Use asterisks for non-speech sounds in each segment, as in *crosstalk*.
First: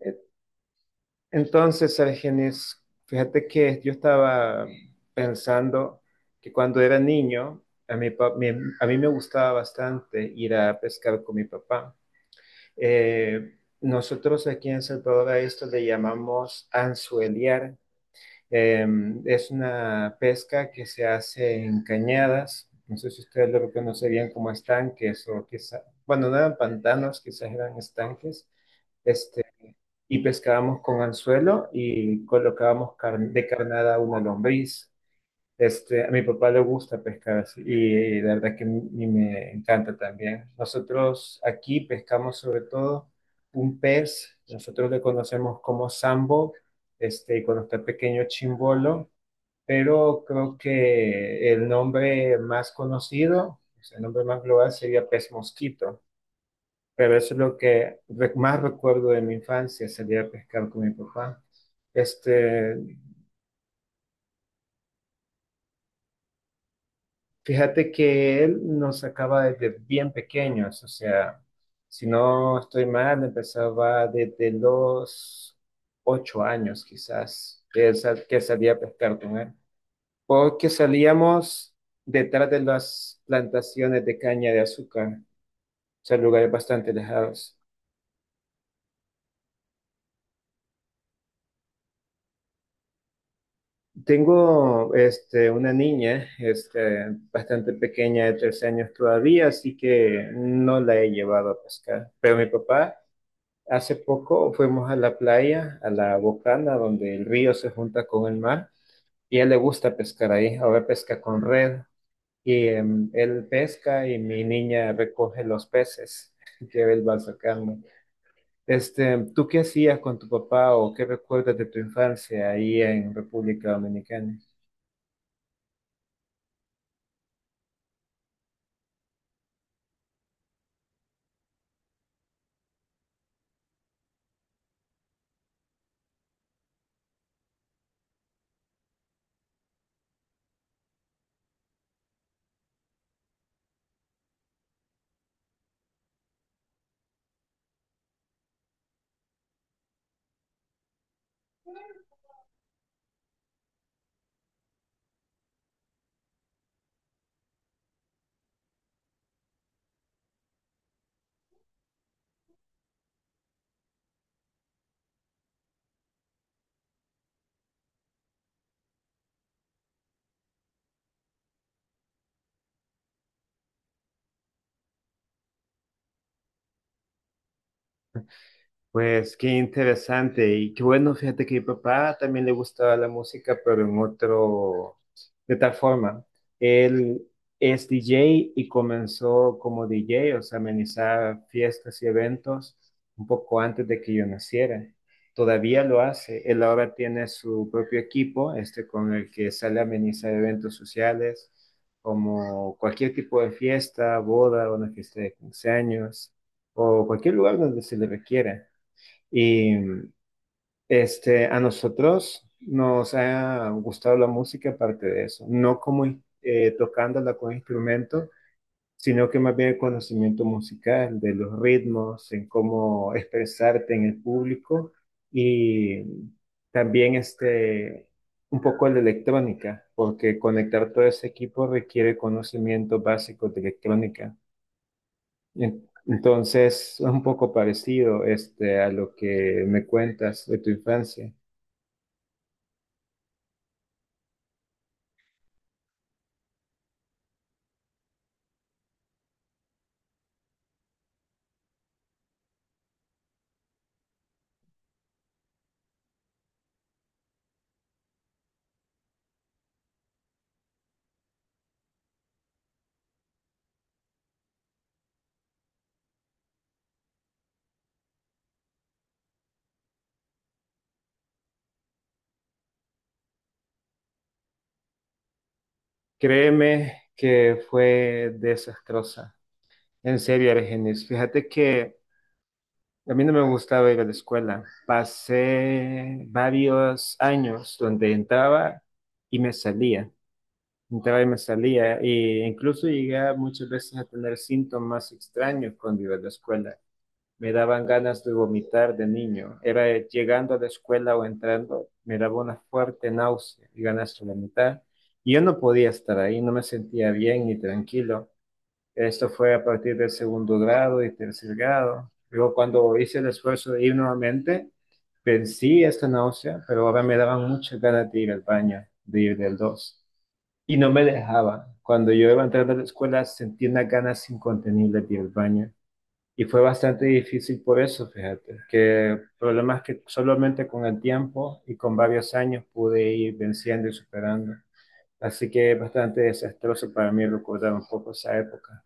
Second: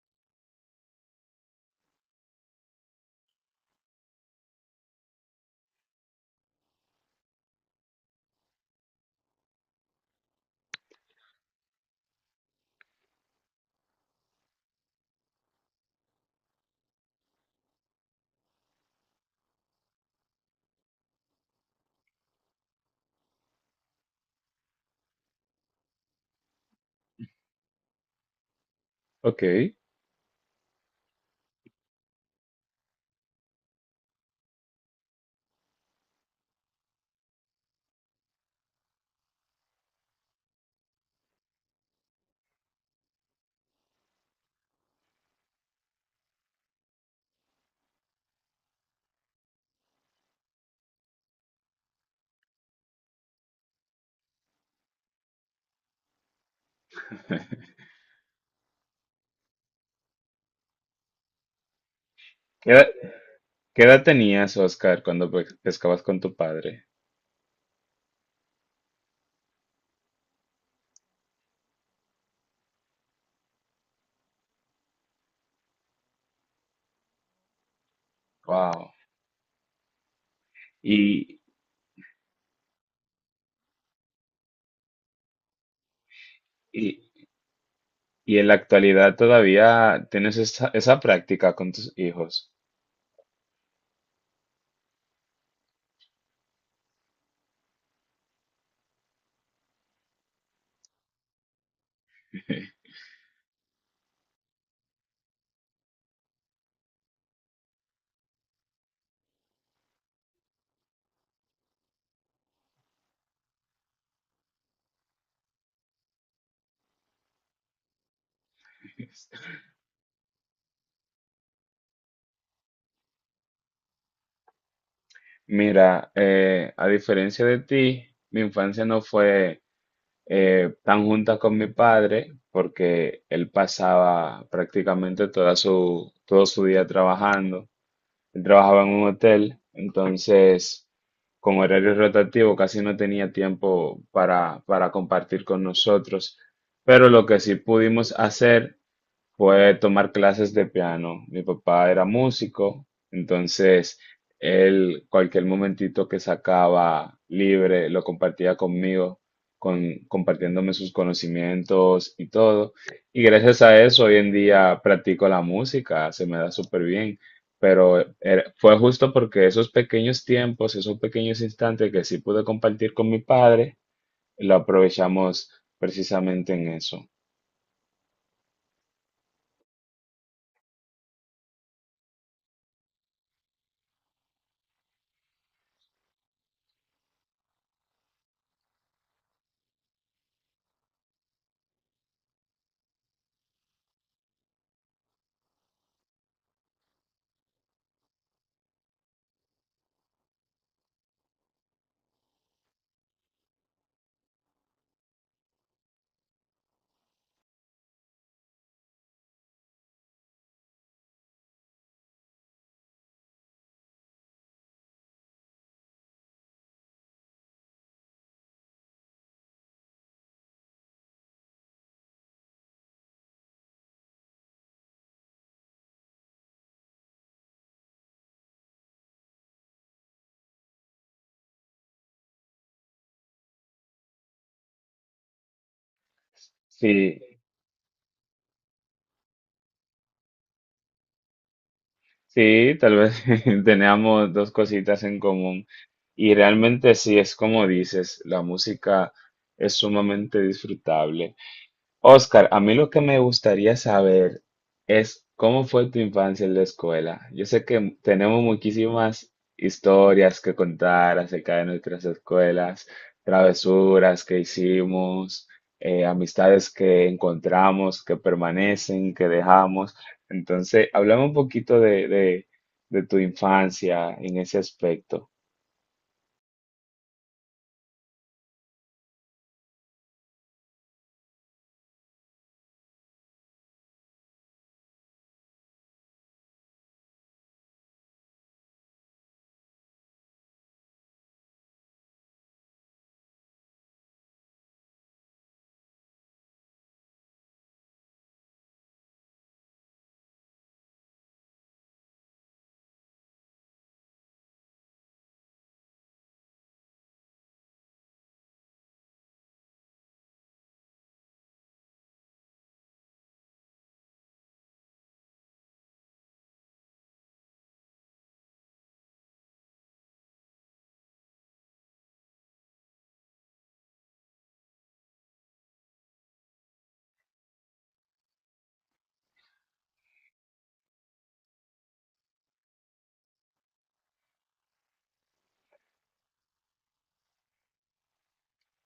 Eh, Entonces, Argenis, fíjate que yo estaba pensando que cuando era niño, a mi pa- mi- a mí me gustaba bastante ir a pescar con mi papá. Nosotros aquí en Salvador a esto le llamamos anzueliar. Eh, es una pesca que se hace en cañadas. No sé si ustedes lo conocerían como estanques o quizá, bueno, no eran pantanos, quizás eran estanques. Este, Ok. y pescábamos con anzuelo y colocábamos carne, de carnada una lombriz. A mi papá le gusta pescar así y la verdad que a mí me encanta también. Nosotros aquí pescamos sobre todo un pez, nosotros le conocemos como sambo, y cuando está pequeño chimbolo, pero creo que el nombre más conocido, o sea, el nombre más global sería pez mosquito. Pero eso es lo *laughs* que más recuerdo de mi infancia, salir a pescar con mi papá. ¿Qué Este, edad, qué edad tenías, Oscar, cuando pescabas con tu padre? fíjate que él nos sacaba desde bien pequeños, o sea, si no estoy mal, empezaba desde los 8 años quizás, que, que salía a Wow. pescar con él. Porque Y, salíamos detrás de las plantaciones de caña de azúcar, o sea, lugares bastante y, alejados. y en la actualidad todavía tienes esa, esa práctica con tus hijos. Tengo una niña bastante pequeña de 13 años todavía, así que no la he llevado a pescar. Pero mi papá, hace poco fuimos a la playa, a la Bocana, donde el río se junta con el mar, y a él le gusta pescar ahí. Ahora pesca con red, y él pesca y mi niña recoge los peces *laughs* que él va sacando. ¿Tú qué *laughs* hacías con tu papá o qué recuerdas de tu infancia ahí en República Dominicana? Mira, a diferencia de ti, mi infancia no fue tan junta con mi padre porque él pasaba prácticamente toda su, todo su día trabajando. Él trabajaba en un hotel, entonces con horario rotativo casi no tenía tiempo para compartir con nosotros. Pero lo que sí pudimos hacer fue tomar clases de piano. Mi papá era músico, entonces él cualquier momentito que sacaba libre lo compartía conmigo, con, compartiéndome sus conocimientos y todo. Y gracias a eso hoy en día practico la música, se me da súper bien. Pero fue justo porque esos pequeños tiempos, esos pequeños instantes que sí pude compartir con mi padre, lo aprovechamos precisamente en eso. Pues qué interesante y qué bueno, fíjate que mi papá también le gustaba la música, pero en otro, de tal forma, él es DJ y comenzó como DJ, o sea, amenizar fiestas y eventos un poco antes de que yo naciera. Todavía lo hace, él ahora tiene su propio equipo, con el que sale a amenizar eventos sociales, como cualquier tipo de fiesta, boda, una fiesta de 15 años o cualquier lugar donde se le requiera. Y a nosotros nos ha gustado la música aparte de eso, no como tocándola con instrumentos, sino que más bien el conocimiento musical, de los ritmos, en cómo expresarte en el público y también un poco de electrónica, porque conectar todo ese equipo requiere conocimientos básicos de electrónica. Entonces, es Sí, un poco parecido a lo que me cuentas de tu infancia. sí, tal vez *laughs* teníamos dos cositas en común. Y realmente sí, es como dices, la música es sumamente disfrutable. Oscar, a mí lo que me gustaría saber es cómo fue tu infancia en la escuela. Yo sé que tenemos muchísimas historias que contar acerca de nuestras escuelas, travesuras que hicimos, amistades que encontramos, que permanecen, que dejamos. Entonces, hablame un poquito de tu infancia en ese aspecto. Créeme que fue desastrosa. En serio, Argenis, fíjate que a mí no me gustaba ir a la escuela. Pasé varios años donde entraba y me salía. Entraba y me salía. E incluso llegué muchas veces a tener síntomas extraños cuando iba a la escuela. Me daban ganas de vomitar de niño. Era llegando a la escuela o entrando, me daba una fuerte náusea y ganas de vomitar. Y yo no podía estar ahí, no me sentía bien ni tranquilo. Esto fue a partir del segundo grado y tercer grado. Luego, cuando hice el esfuerzo de ir nuevamente, vencí esta náusea, pero ahora me daban muchas ganas de ir al baño, de ir del dos. Y no me dejaba. Cuando yo iba entrando a la escuela, sentía unas ganas incontenibles de ir al baño. Y fue bastante difícil por eso, fíjate, que problemas que solamente con el tiempo y con varios años pude ir venciendo y superando. Así que es bastante desastroso para mí recordar un poco esa época.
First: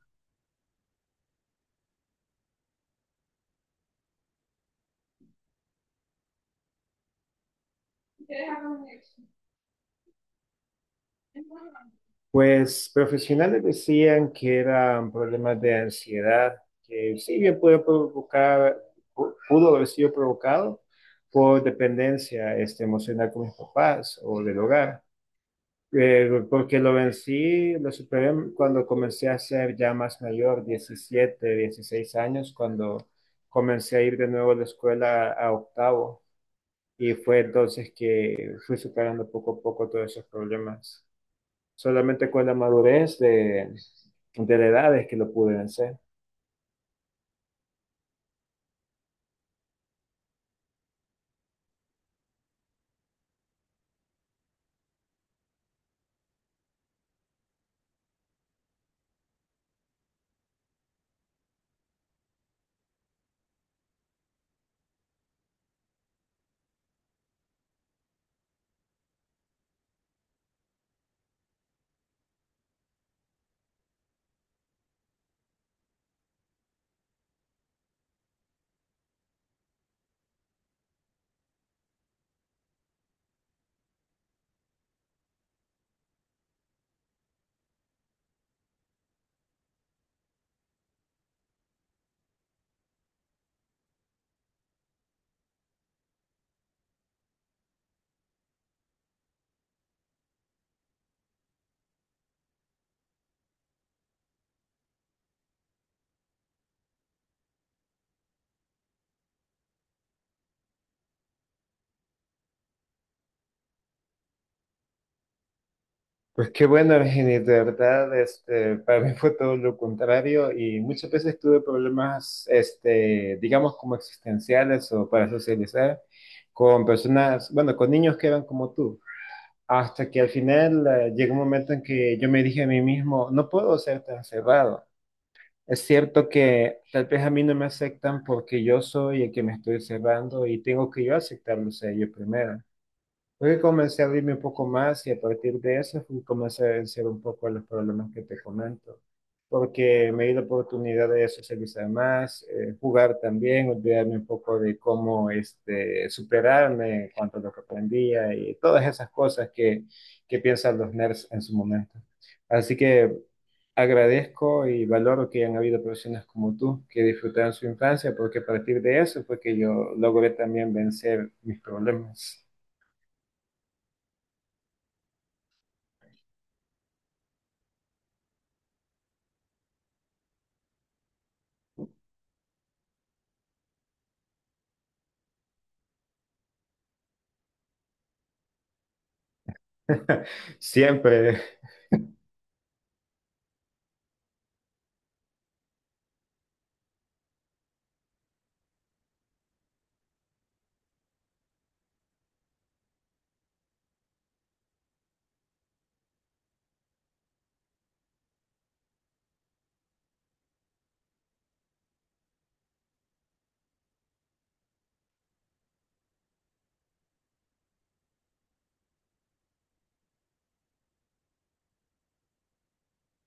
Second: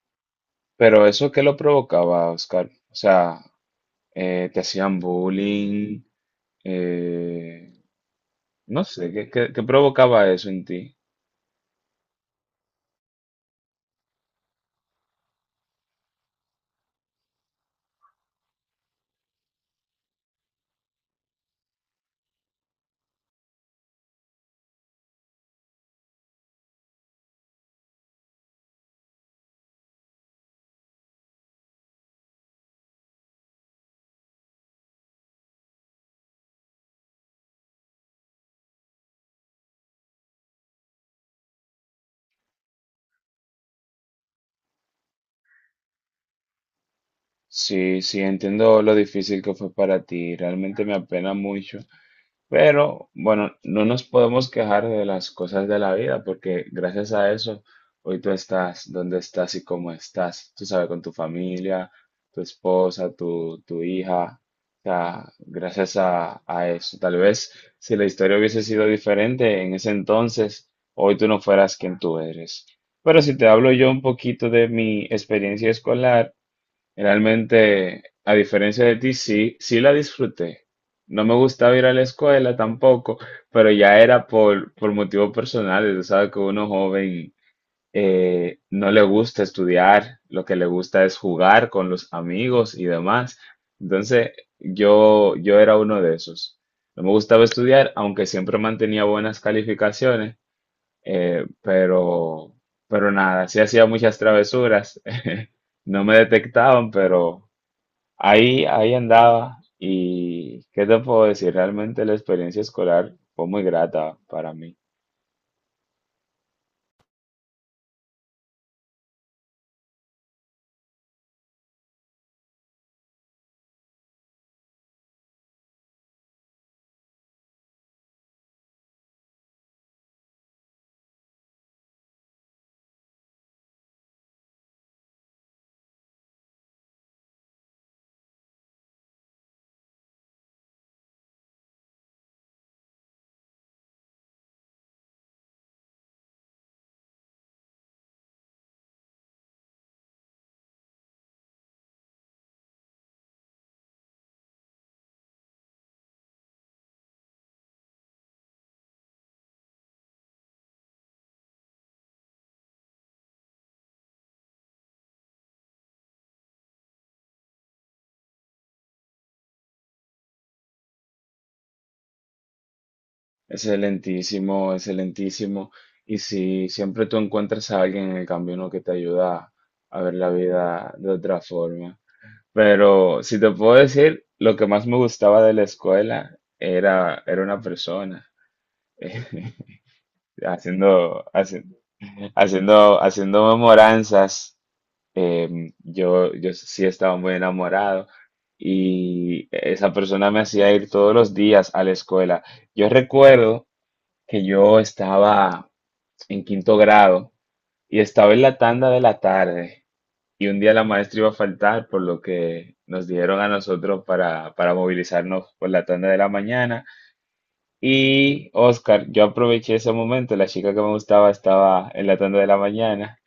Pero eso, ¿qué lo provocaba, Oscar? O sea, ¿te hacían bullying? Eh, No sé, ¿qué, qué provocaba eso en ti? Pues profesionales decían que eran problemas de ansiedad, que sí bien pudo provocar, pudo haber sido provocado por dependencia emocional con mis papás o del hogar. Porque lo vencí, lo superé cuando comencé a ser ya más mayor, 17, 16 años, cuando comencé a ir de nuevo a la escuela a octavo. Y fue entonces que fui superando poco a poco todos esos problemas. Solamente con la madurez de la edad es que lo pude vencer. Sí, sí, entiendo lo difícil que fue para ti, realmente me apena mucho. Pero bueno, no nos podemos quejar de las cosas de la vida porque gracias a eso hoy tú estás donde estás y cómo estás. Tú sabes, con tu familia, tu esposa, tu hija. O sea, gracias a eso. Tal vez si la historia hubiese sido diferente en ese entonces, hoy tú no fueras quien tú eres. Pero si te hablo yo un poquito de mi experiencia escolar, realmente, a diferencia de ti, sí, sí la disfruté. No me gustaba ir a la escuela tampoco, pero ya era por motivos personales. Tú sabes que uno joven no le gusta estudiar, lo que le gusta es jugar con los amigos y demás. Entonces, yo era uno de esos. No me gustaba estudiar, aunque siempre mantenía buenas calificaciones, eh, pero, pero nada, sí hacía muchas travesuras. *laughs* No me detectaban, pero ahí, ahí andaba y qué te puedo decir, realmente la experiencia escolar fue muy grata para mí. Pues qué bueno, Virginia, de verdad, para mí fue todo lo contrario y muchas veces tuve problemas, digamos, como existenciales o para socializar con personas, bueno, con niños que eran como tú, hasta que al final llegó un momento en que yo me dije a mí mismo, no puedo ser tan cerrado. Es cierto que tal vez a mí no me aceptan porque yo soy el que me estoy cerrando y tengo que yo aceptarlos a ellos primero. Porque comencé a abrirme un poco más y a partir de eso fui, comencé a vencer un poco los problemas que te comento. Porque me di la oportunidad de socializar más, jugar también, olvidarme un poco de cómo superarme en cuanto a lo que aprendía y todas esas cosas que piensan los nerds en su momento. Así que agradezco y valoro que hayan habido personas como tú que disfrutaron su infancia, porque a partir de eso fue que yo logré también vencer mis problemas. Excelentísimo, excelentísimo. Y si siempre tú encuentras a alguien en el camino que te ayuda a ver la vida de otra forma. Pero si te puedo decir, lo que más me gustaba de la escuela era, era una persona. *laughs* *laughs* Haciendo, Siempre, haci- Haciendo, haciendo memoranzas, yo sí estaba muy enamorado y esa persona me hacía ir todos los días a la escuela. Yo recuerdo que yo estaba en quinto grado y estaba en la tanda de la tarde y un día la maestra iba a faltar, por lo que nos dieron a nosotros para movilizarnos por la tanda de la mañana y Oscar, yo aproveché ese momento, la chica que me gustaba estaba en la tanda de la mañana,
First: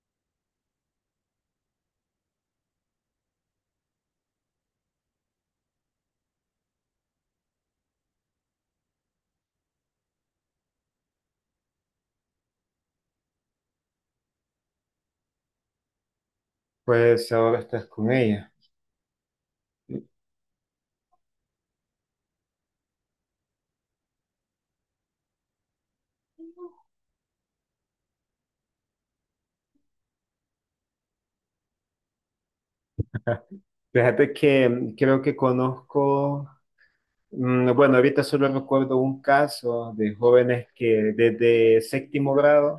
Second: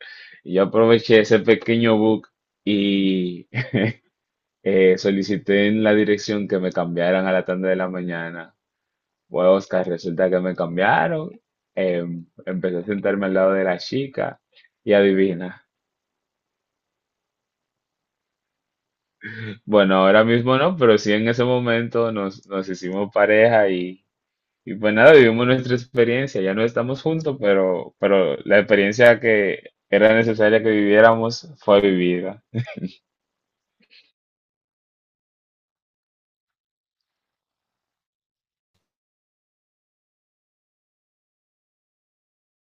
y yo aproveché ese pequeño bug y solicité en la dirección que me cambiaran a la tanda de la mañana. Bueno, Oscar, resulta que me cambiaron, empecé a sentarme al lado de la chica y adivina. pues ahora estás con ella. Bueno, *laughs* ahora mismo no, pero sí en ese momento nos hicimos pareja y... Y pues nada, vivimos nuestra experiencia, ya no estamos juntos, pero la experiencia que era necesaria que viviéramos fue vivida. Fíjate que creo que conozco, bueno, ahorita solo recuerdo un caso de jóvenes que desde séptimo grado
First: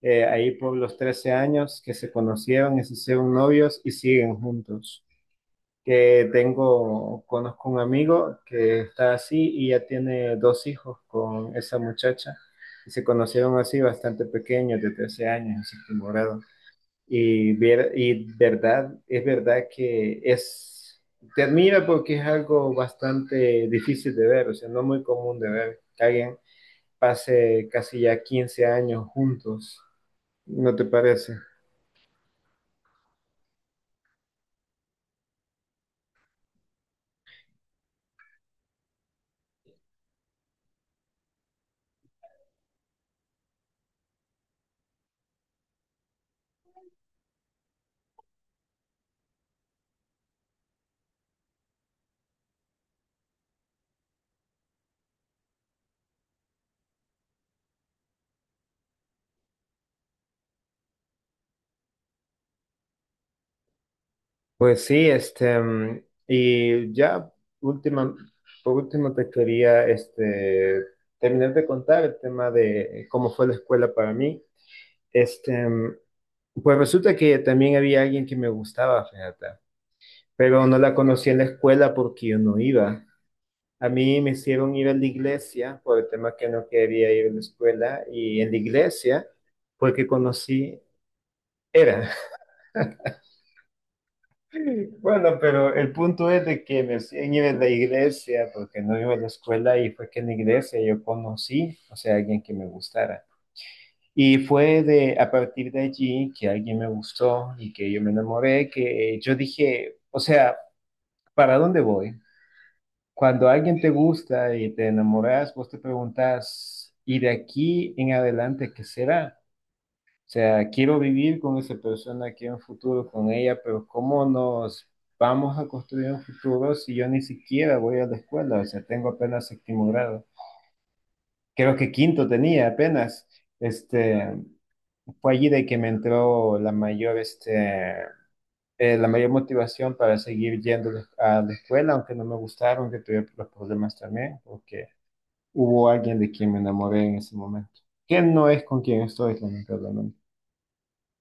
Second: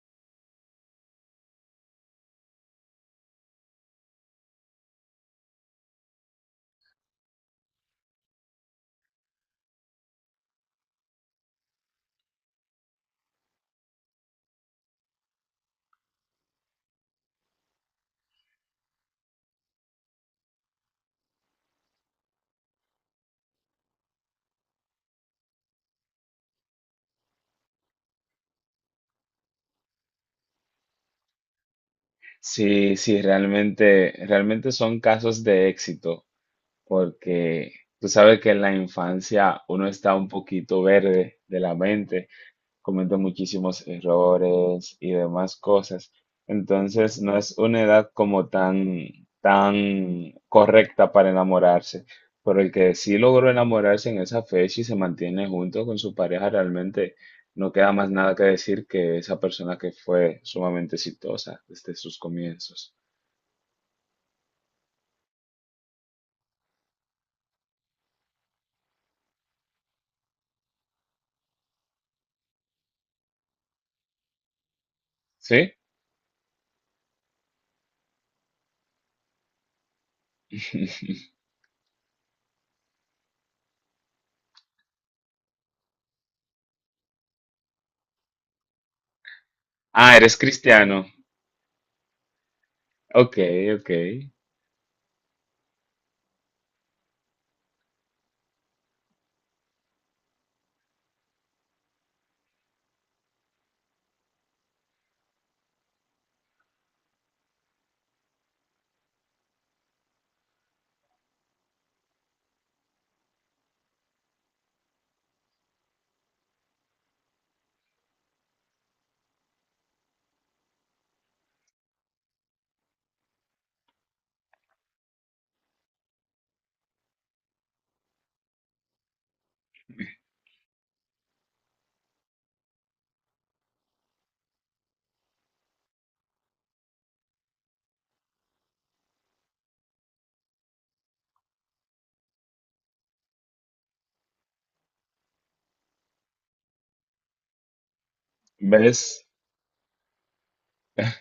ahí por los 13 años que se conocieron y se hicieron novios y siguen juntos. Que tengo, conozco un amigo que está así y ya tiene dos hijos con esa muchacha. Y se conocieron así bastante pequeños, de 13 años, en séptimo grado. Y, y verdad, es verdad que es, te admira porque es algo bastante difícil de ver, o sea, no muy común de ver que alguien pase casi ya 15 años juntos, ¿no te parece? Sí, sí, realmente, realmente son casos de éxito, porque tú sabes que en la infancia uno está un poquito verde de la mente. Comete muchísimos errores y demás cosas. Entonces, no es una edad como tan, tan correcta para enamorarse. Pero el que sí logró enamorarse en esa fecha y se mantiene junto con su pareja, realmente no queda más nada que decir que esa persona que fue sumamente exitosa desde sus comienzos. Pues sí, y ya última, por último te quería terminar de contar el tema de cómo fue la escuela para mí. Este, ¿Sí? mm, pues resulta que también había alguien que me gustaba, fíjate, pero no la *laughs* conocí en la escuela porque yo no iba. A mí me hicieron ir a la iglesia por el tema que no quería ir a la escuela y en la iglesia fue que Ah, eres conocí, cristiano. era. Ok, ok. Bueno, pero el punto es de que me siguen ir en la iglesia, porque no iba a la escuela y fue que en la iglesia yo conocí, o sea, alguien que me gustara. Y fue de, a partir de allí que alguien me gustó y que yo me enamoré, que yo dije, o sea, ¿para dónde voy? Cuando alguien te gusta y te enamoras, vos te preguntas, ¿y de aquí en adelante qué será? O sea, quiero vivir con esa persona, quiero un futuro con ella, pero ¿cómo nos vamos a construir un futuro si yo ni siquiera voy a la escuela? O sea, tengo apenas séptimo grado. Creo que quinto tenía apenas. Este, fue allí de que me entró la mayor, la mayor motivación para seguir yendo a la escuela, aunque no me gustaron, que tuve los problemas también, porque hubo alguien de quien me enamoré en ese momento, que no es con quien ¿Ves? estoy, lamentablemente.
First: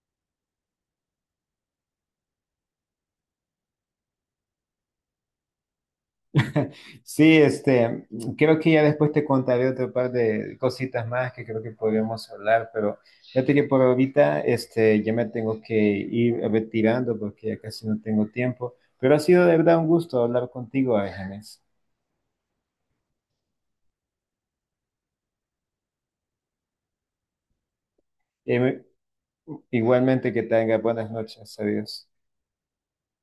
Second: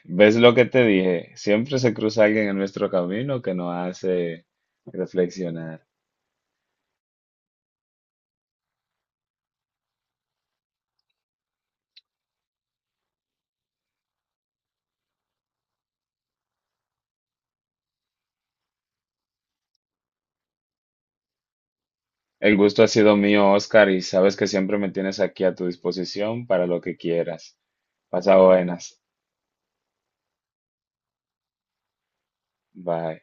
¿Ves lo que te dije? Siempre se cruza alguien en nuestro camino que nos hace reflexionar. Sí, creo que ya después te contaré otro par de cositas más que creo que podríamos hablar, pero fíjate que por ahorita, ya me tengo que ir retirando porque ya casi no tengo tiempo, pero ha sido de verdad un gusto hablar contigo, Ángeles. El gusto ha sido mío, Oscar, y sabes que siempre me tienes aquí a tu disposición para lo que quieras. Pasa Eh, buenas. igualmente que tengas buenas noches, adiós. Bye.